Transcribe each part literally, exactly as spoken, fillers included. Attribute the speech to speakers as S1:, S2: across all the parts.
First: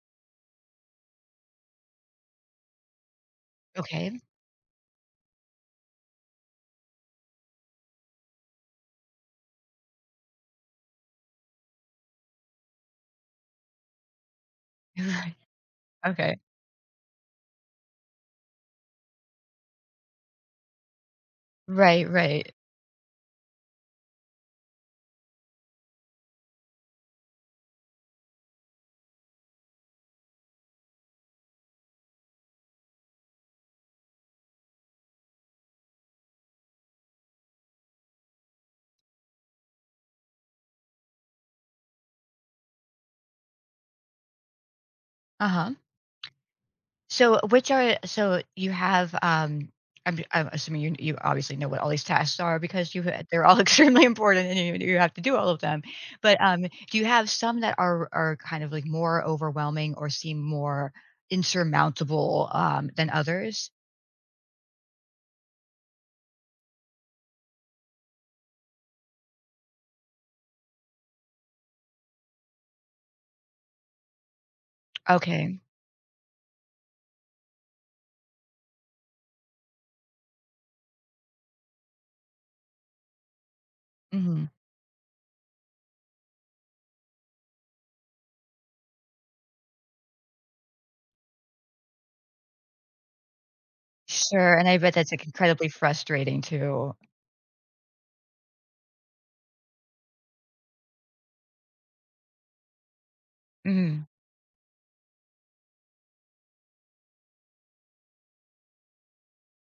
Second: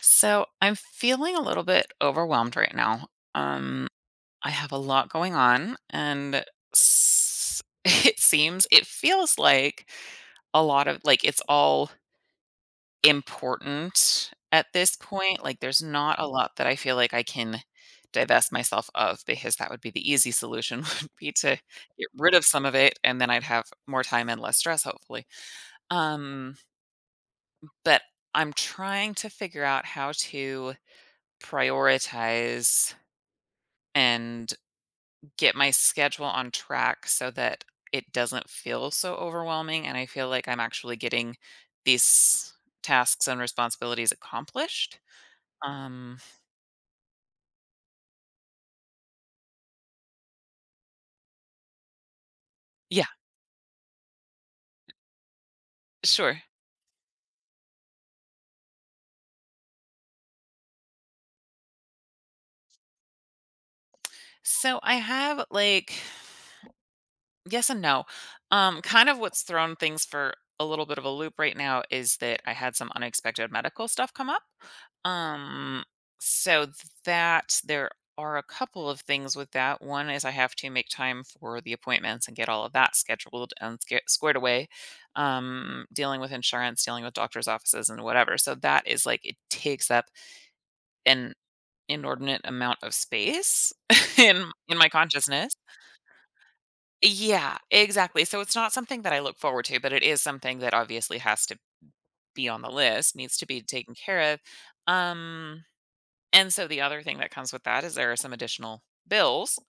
S1: So I'm feeling a little bit overwhelmed right now. Um,
S2: Okay.
S1: I have a lot going on, and s- it seems, it feels like a lot of like it's all important at this point. Like there's not a
S2: Okay.
S1: lot that I feel like I can divest myself of because that would be the easy solution would be to
S2: Right,
S1: get rid of
S2: right.
S1: some of it and then I'd have more time and less stress hopefully. Um but I'm trying to figure out how to prioritize and get my schedule on track so that it doesn't feel so overwhelming and I feel like I'm actually getting these tasks and responsibilities accomplished.
S2: Uh-huh.
S1: Um
S2: So which are so you have um I'm, I'm assuming you you obviously know what all these tasks are because you
S1: yeah,
S2: ha- they're all extremely important and you, you have to do all of them. But
S1: sure.
S2: um do you have some that are are kind of like more overwhelming or seem more insurmountable um than others?
S1: So I have like, yes and no. Um, kind of what's thrown things for a little bit of a loop right now is that I had some unexpected medical stuff come up.
S2: Okay.
S1: Um, so th- that there are a couple of things with that. One is I have to make time for the appointments and get all of that scheduled and sca- squared
S2: Hmm.
S1: away. Um, dealing with insurance, dealing with doctor's offices and whatever. So that is like it takes up an inordinate amount of space in
S2: Sure. And
S1: in
S2: I
S1: my
S2: bet that's like
S1: consciousness.
S2: incredibly frustrating too.
S1: Yeah, exactly. So it's not something that I look forward to, but it is something that obviously has to be on the list, needs to be taken
S2: Hmm.
S1: care of. Um, and so the other thing that comes with that is there are some additional bills.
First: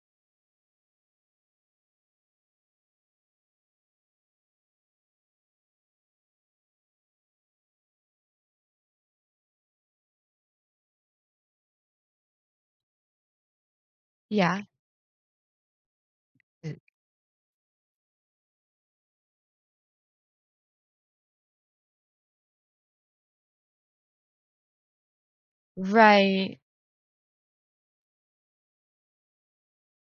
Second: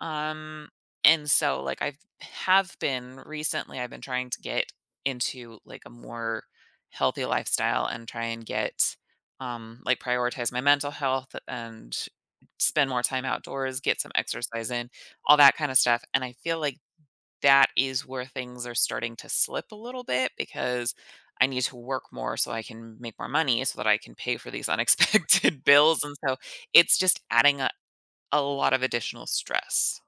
S1: Um, and so like I've have been recently, I've been trying to get into like a more healthy lifestyle and try and get um like prioritize my mental health and spend more time outdoors, get some
S2: Yeah.
S1: exercise in, all that kind of stuff. And I feel like that is where things are starting to slip a little bit because I need to work more so I can make more money so that I can pay for these unexpected bills. And so
S2: Right.
S1: it's just adding a, a lot of additional stress.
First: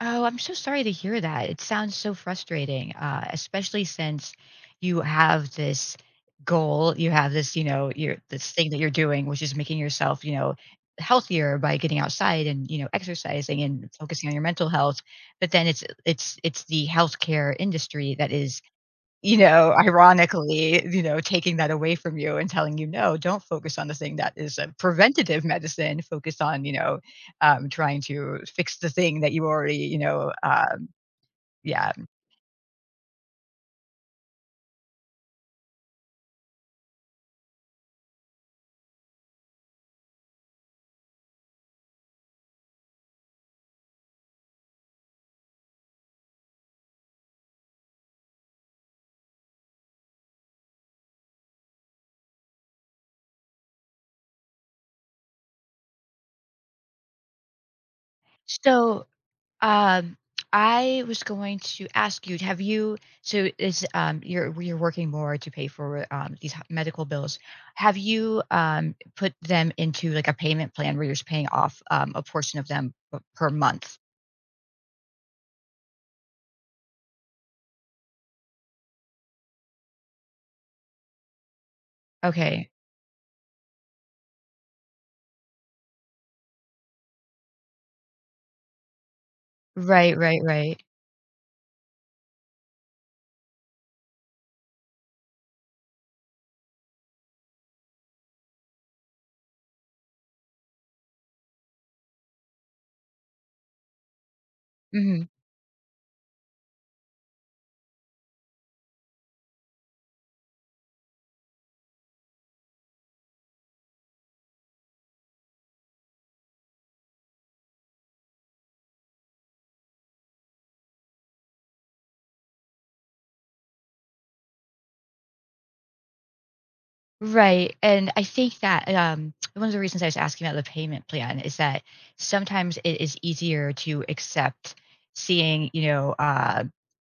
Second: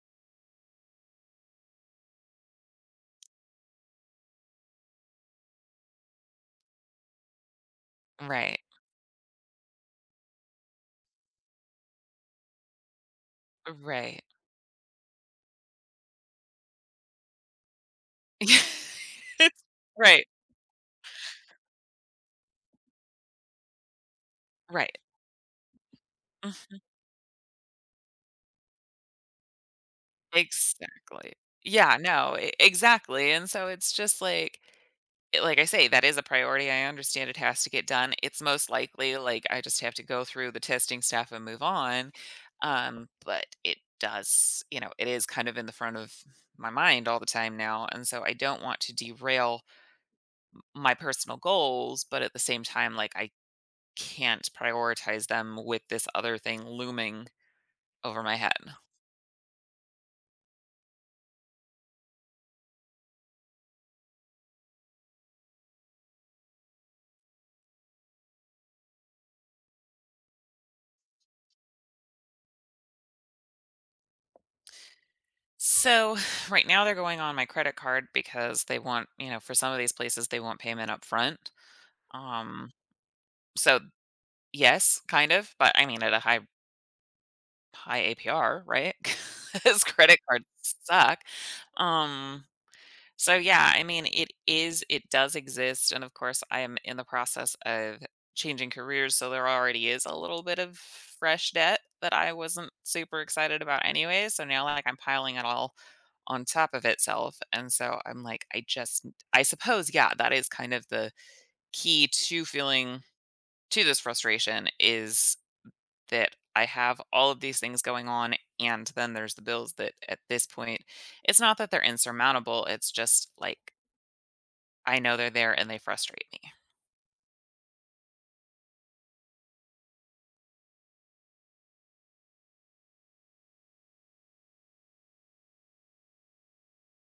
S2: Oh, I'm so sorry to hear that. It sounds so frustrating, uh, especially since you have this goal, you have this, you know, your this
S1: Right.
S2: thing that you're doing, which is making yourself, you know, healthier by getting outside and you know exercising and
S1: Right.
S2: focusing on your mental health. But then it's it's it's the healthcare industry that is, you
S1: It's-
S2: know,
S1: right.
S2: ironically, you know, taking that away from you and telling you, "No, don't focus on the thing that is a
S1: Right.
S2: preventative medicine. Focus on, you
S1: Mhm.
S2: know, um, trying to fix the thing that you already, you know" um,
S1: Exactly.
S2: yeah.
S1: Yeah, no, e- exactly. And so it's just like it- like I say, that is a priority. I understand it has to get done. It's most likely like I just have to go through the testing stuff and move on. Um, but it does, you know, it is kind of in the front of my mind all the time now. And so I don't want to derail my personal goals, but at the same time, like I can't prioritize them with this other thing looming over my head.
S2: So, um, I was going to ask you, have you so is, um, you're you're working more to pay for, um, these h medical bills. Have you, um, put them into, like, a payment plan where you're just paying off, um, a portion of them p per month?
S1: So right now they're going on my credit card because they want, you know, for some of these places they want payment up front.
S2: Okay.
S1: Um, so Yes, kind of, but I mean at a high high A P R, right? Right? 'Cause
S2: Right,
S1: credit
S2: right,
S1: cards
S2: right.
S1: suck. Um, so yeah, I mean, it is, it does exist, and of course, I am in the process of changing careers, so there already is a little bit of fresh debt that I wasn't super excited about anyway, so now, like, I'm
S2: Mhm.
S1: piling it all on top of itself, and so I'm like, I just I suppose, yeah, that is kind of the key to feeling to this frustration is that I have all of these things going on, and then there's the bills that at this point, it's not that they're insurmountable, it's just like I know they're there and they frustrate me.
S2: Right. And I think that um, one of the reasons I was asking about the payment plan is that sometimes it is easier to accept seeing, you know, uh,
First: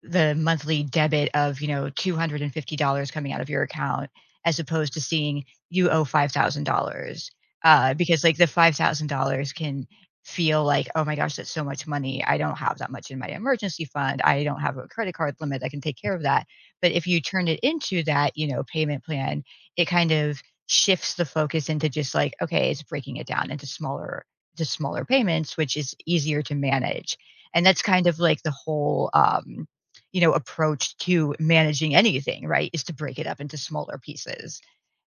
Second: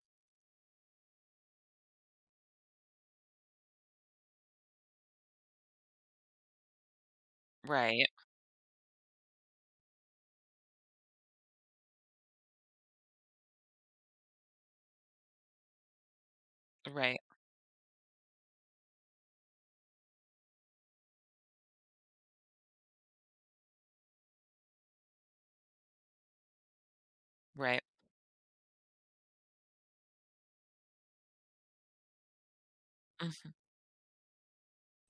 S2: the monthly debit of, you know, two hundred fifty dollars coming out of your account as opposed to seeing you owe five thousand dollars. Uh,
S1: Right,
S2: because like the five thousand dollars can feel like, oh my gosh, that's so much money. I don't have that much in my emergency fund. I don't have a credit card limit that can take care of that. But if
S1: right,
S2: you turn it into that, you know, payment plan, it kind of shifts the focus into just like, okay, it's breaking it down into smaller to smaller payments, which is easier to manage. And that's
S1: right,
S2: kind of like the whole um, you know, approach to managing anything, right, is to break it up
S1: mhm,
S2: into smaller pieces.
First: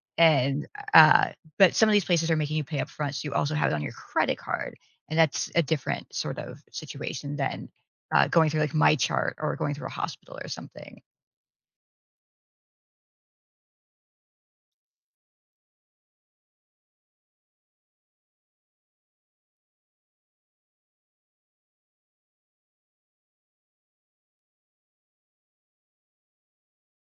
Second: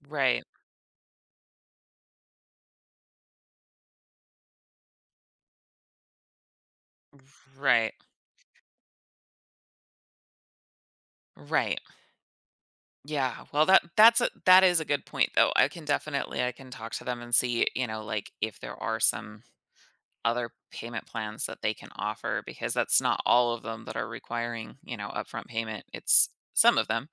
S1: right,
S2: And uh, but some of these places are making you pay up front, so you also have it on your credit card, and that's a different sort of situation than
S1: right,
S2: uh, going through like My Chart or going through a hospital or something.
S1: right. Yeah, well, that that's a that is a good point though. I can definitely I can talk to them and see, you know, like if there are some other payment plans that they can offer because that's not all of them that are requiring, you know, upfront payment. It's some of them.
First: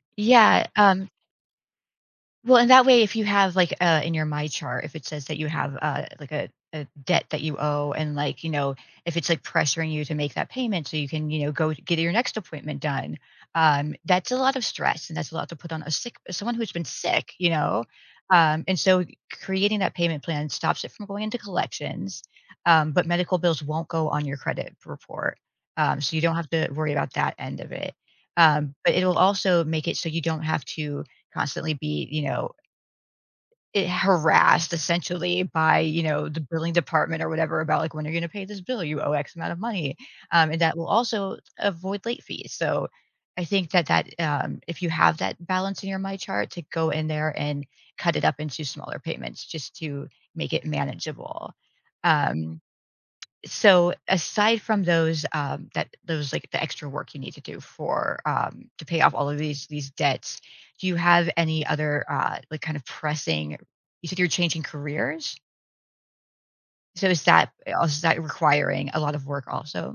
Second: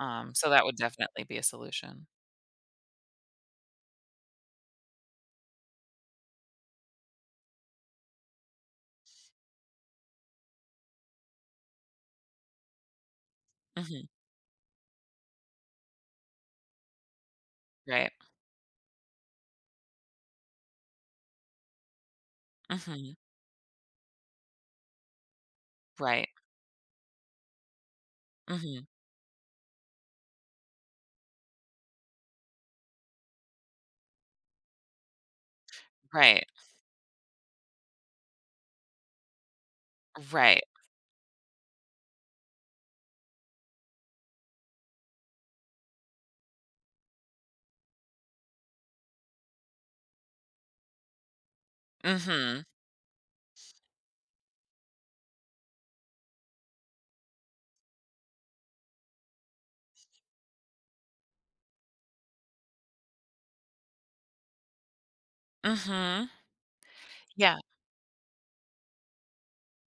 S1: Um, so that
S2: Yeah,
S1: would
S2: um,
S1: definitely be a solution.
S2: well, and that way, if you have like uh, in your My Chart, if it says that you have uh, like a, a debt that you owe, and like you know, if it's like pressuring you to make that payment so you can you know go to get your next appointment done, um,
S1: Mhm,
S2: that's a lot of stress and that's a lot to put on a sick someone who's been sick, you know,
S1: right.
S2: um, and so creating that payment plan stops it from going into collections, um, but
S1: Mhm,
S2: medical bills won't go on your credit report, um, so you
S1: right.
S2: don't have to worry about that end of it. Um,
S1: Mhm,
S2: but it'll also make it so you don't have to constantly be, you know, eh, harassed essentially by, you know, the
S1: right.
S2: billing department or whatever about like, "When are you gonna pay this bill? You owe X amount of money." Um, and
S1: Right.
S2: that will also avoid late fees. So I think that that, um, if you have that balance in your My Chart to go in there and cut it up into smaller payments just to make it manageable. Um,
S1: Mhm,
S2: so aside from those um, that those like the extra work you need to do for um, to pay off all of these these debts, do you have any other uh, like kind of pressing, you said you're changing careers,
S1: mhm.
S2: so is that
S1: Yeah.
S2: also is that requiring a lot of work also?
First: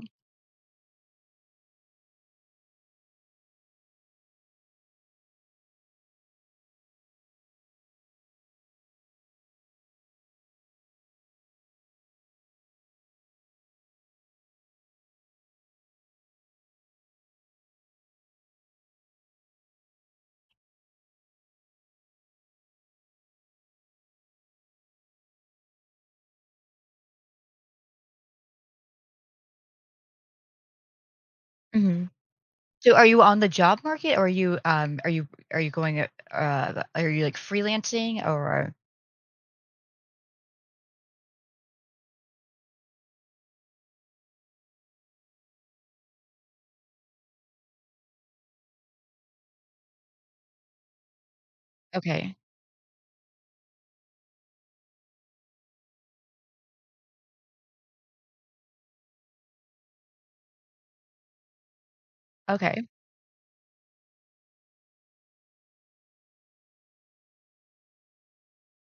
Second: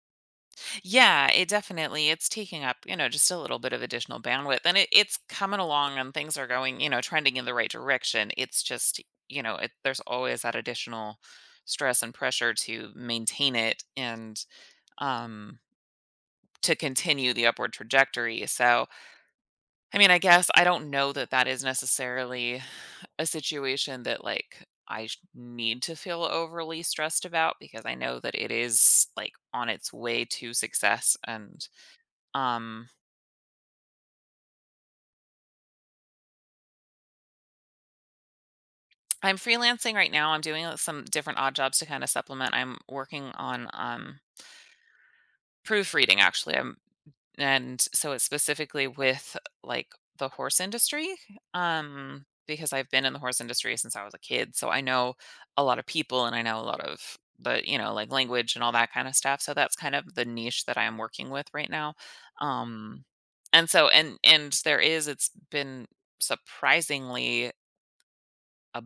S1: Yeah, it definitely it's taking up, you know, just a little bit of additional bandwidth, and it it's coming along and things are going, you know, trending in the right direction. It's just, you know, it there's always that additional stress and pressure to maintain it and, um, to continue the upward trajectory. So I mean, I guess I don't know that that is necessarily a situation that like I sh- need to feel overly stressed about because I know that it is like on its way to success and
S2: Hmm.
S1: um
S2: So are you on the job market or are you um are you, are you going uh uh, are you like freelancing or?
S1: I'm freelancing right now. I'm doing uh, some different odd jobs to kind of supplement. I'm working on um proofreading actually. I'm, and so it's specifically with like the horse industry, um,
S2: Okay.
S1: because I've been in the horse industry since I was a kid. So I know a lot of people and I know a lot of the, you know, like language and all that kind of stuff. So that's kind of the niche that I am working with right now.
S2: Okay.
S1: Um, and so, and, and there is, it's been surprisingly a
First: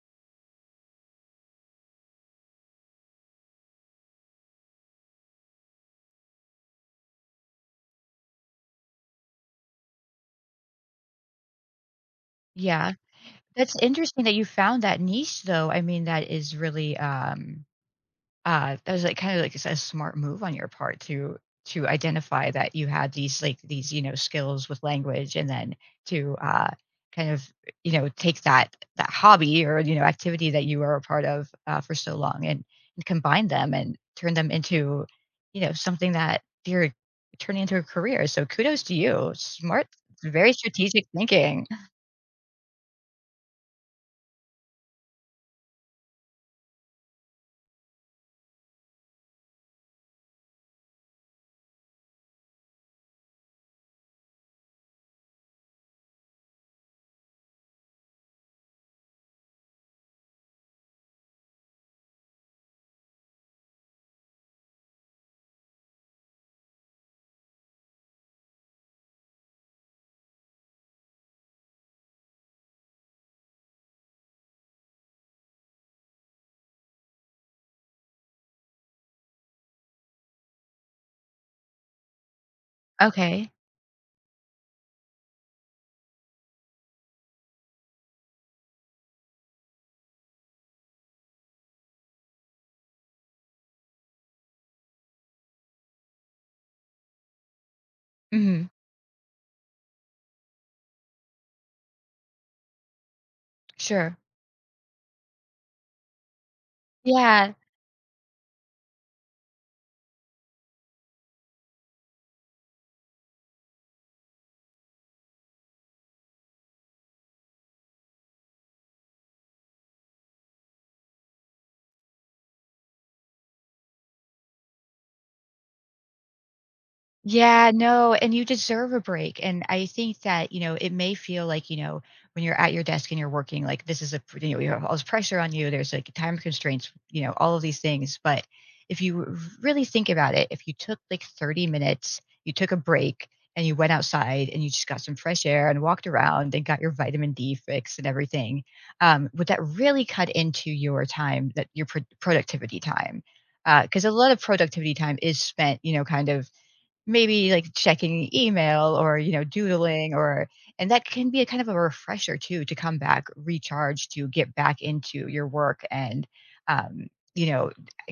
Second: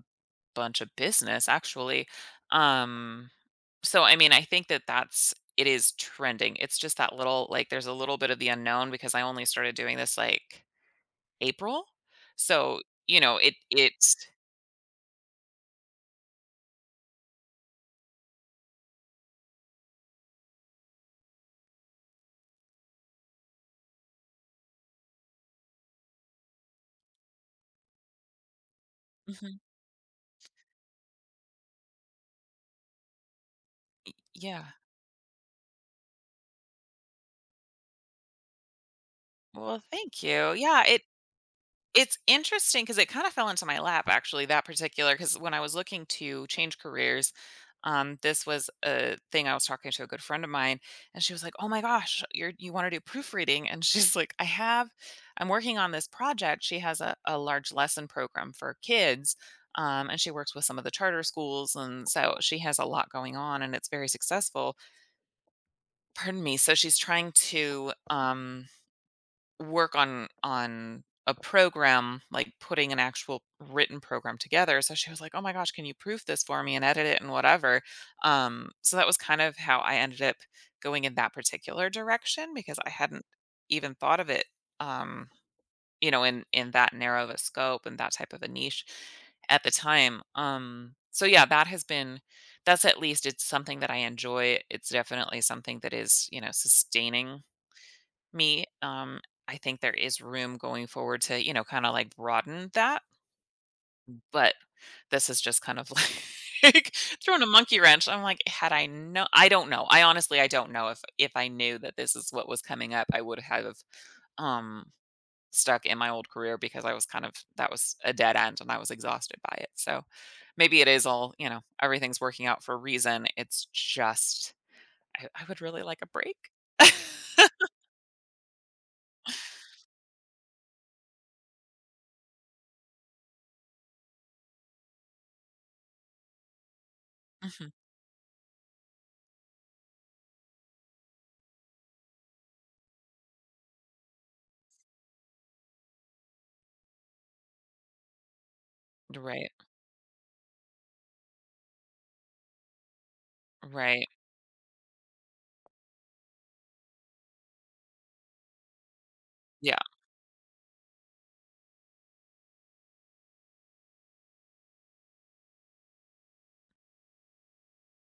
S1: bunch of business actually. Um, so, I mean, I think that that's it is trending. It's just that little like, there's a little bit of the unknown because I only started doing this, like, April. So,
S2: Yeah,
S1: you know, it
S2: that's
S1: it's
S2: interesting that you found that niche though. I mean, that is really um Uh, that was, like, kinda like it's a smart move on your part to to identify that you had these, like, these, you know, skills with language and then to, uh, kind of, you know, take that that
S1: mhm.
S2: hobby or, you know, activity that you were a part of, uh, for so long and and combine them and turn them
S1: Yeah.
S2: into, you know, something that you're turning into a career, so kudos to you.
S1: Well,
S2: Smart,
S1: thank
S2: very
S1: you. Yeah, it,
S2: strategic thinking.
S1: it's interesting because it kinda fell into my lap, actually, that particular, because when I was looking to change careers, um, this was a thing I was talking to a good friend of mine, and she was like, "Oh my gosh, you're you wanna do proofreading?" And she's like, "I have I'm working on this project." She has a a large lesson program for kids, um, and she works with some of the charter schools, and so she has a lot going on, and it's very successful. Pardon me. So she's trying to, um work on on a program, like putting an actual written program together. So she was like, "Oh my gosh, can you proof this for me and edit it and whatever?" Um, so that was kind of how I ended up going in that particular direction because I hadn't
S2: Okay.
S1: even thought of it, um, you know, in in that narrow of a scope and that type of a niche at the time. Um, so yeah, that has been that's at least it's something that I enjoy. It's definitely something that is, you know, sustaining me.
S2: Mhm.
S1: Um, I think there is room going forward to, you know, kind of like broaden that.
S2: Sure.
S1: But this is just kind of like throwing a
S2: Yeah.
S1: monkey wrench. I'm like, had I know, I don't know. I honestly, I don't know if if I knew that this is what was coming up, I would have um stuck in my old career because I was kind of that was a dead end and I was exhausted by it. So maybe it is all you know, everything's working out for a reason. It's just I, I would really like a break.
S2: Yeah, no, and you deserve a break, and I think that, you know, it may feel like, you know, when you're at your desk and you're working, like, this is a pr you know, you have all this pressure on you, there's, like, time constraints, you know, all of
S1: Mhm.
S2: these things, but if you r really think about it, if you took, like, thirty minutes, you took a break, and you went outside, and you just got some fresh air and walked around and got your vitamin D fix and everything, um, would
S1: Right.
S2: that really cut into your time that your pro productivity time? Because
S1: Right.
S2: a lot of productivity time is spent, you know, kind of maybe, like, checking email or, you know,
S1: Yeah.
S2: doodling or, and that can be a kind of a refresher too to come back recharged, to get back into your work and, um, you know,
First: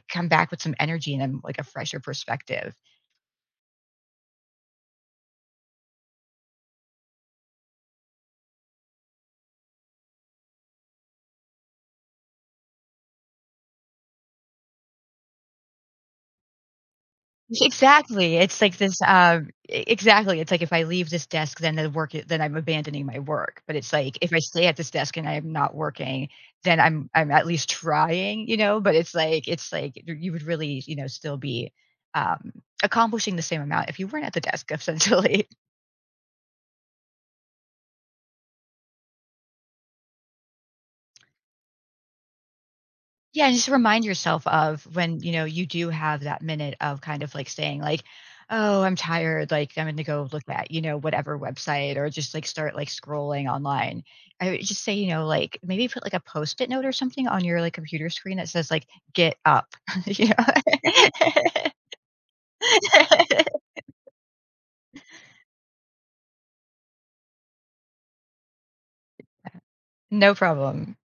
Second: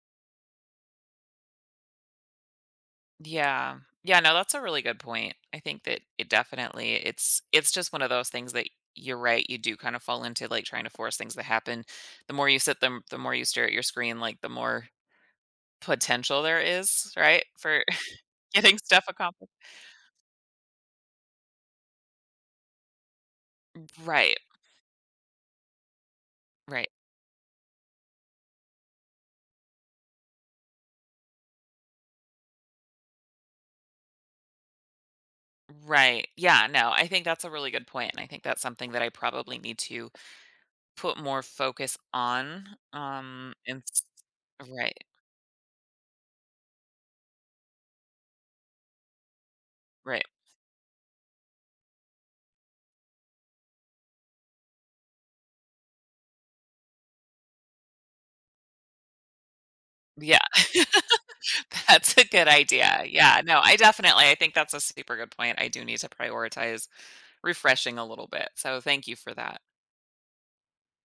S2: come back with some energy and, um, like, a fresher perspective.
S1: Yeah. Yeah, no, that's a really good point. I think that it definitely it's it's just one of those things that you're right, you do kind of fall into like trying to force things to happen. The more you sit them the more you stare at your screen, like the more potential there is, right? For
S2: Exactly. It's like
S1: getting
S2: this,
S1: stuff
S2: um
S1: accomplished.
S2: e exactly. It's like if I leave this desk, then the work i- then I'm abandoning my work. But it's like if I
S1: Right.
S2: stay at this desk and I am not working, then
S1: Right.
S2: I'm I'm at least trying, you know? But it's like it's like y you would really, you know, still be, um, accomplishing the same amount if you weren't at the desk essentially.
S1: Right. Yeah, no, I think that's a really good point, and I think that's something that I probably need to put more focus on.
S2: Yeah,
S1: Um
S2: and just
S1: and s-
S2: remind yourself of
S1: right,
S2: when, you know, you do have that minute of kind of like saying like, "Oh, I'm tired, like I'm gonna
S1: right.
S2: go look at, you know, whatever website or just like start like scrolling online." I would just say, you know, like maybe put like a post-it note or something on your like computer screen that says like, "Get up." You know?
S1: Yeah. That's a good idea. Yeah, no, I definitely I think that's a super good point. I do need to prioritize refreshing a little bit. So thank you for that.
S2: No problem.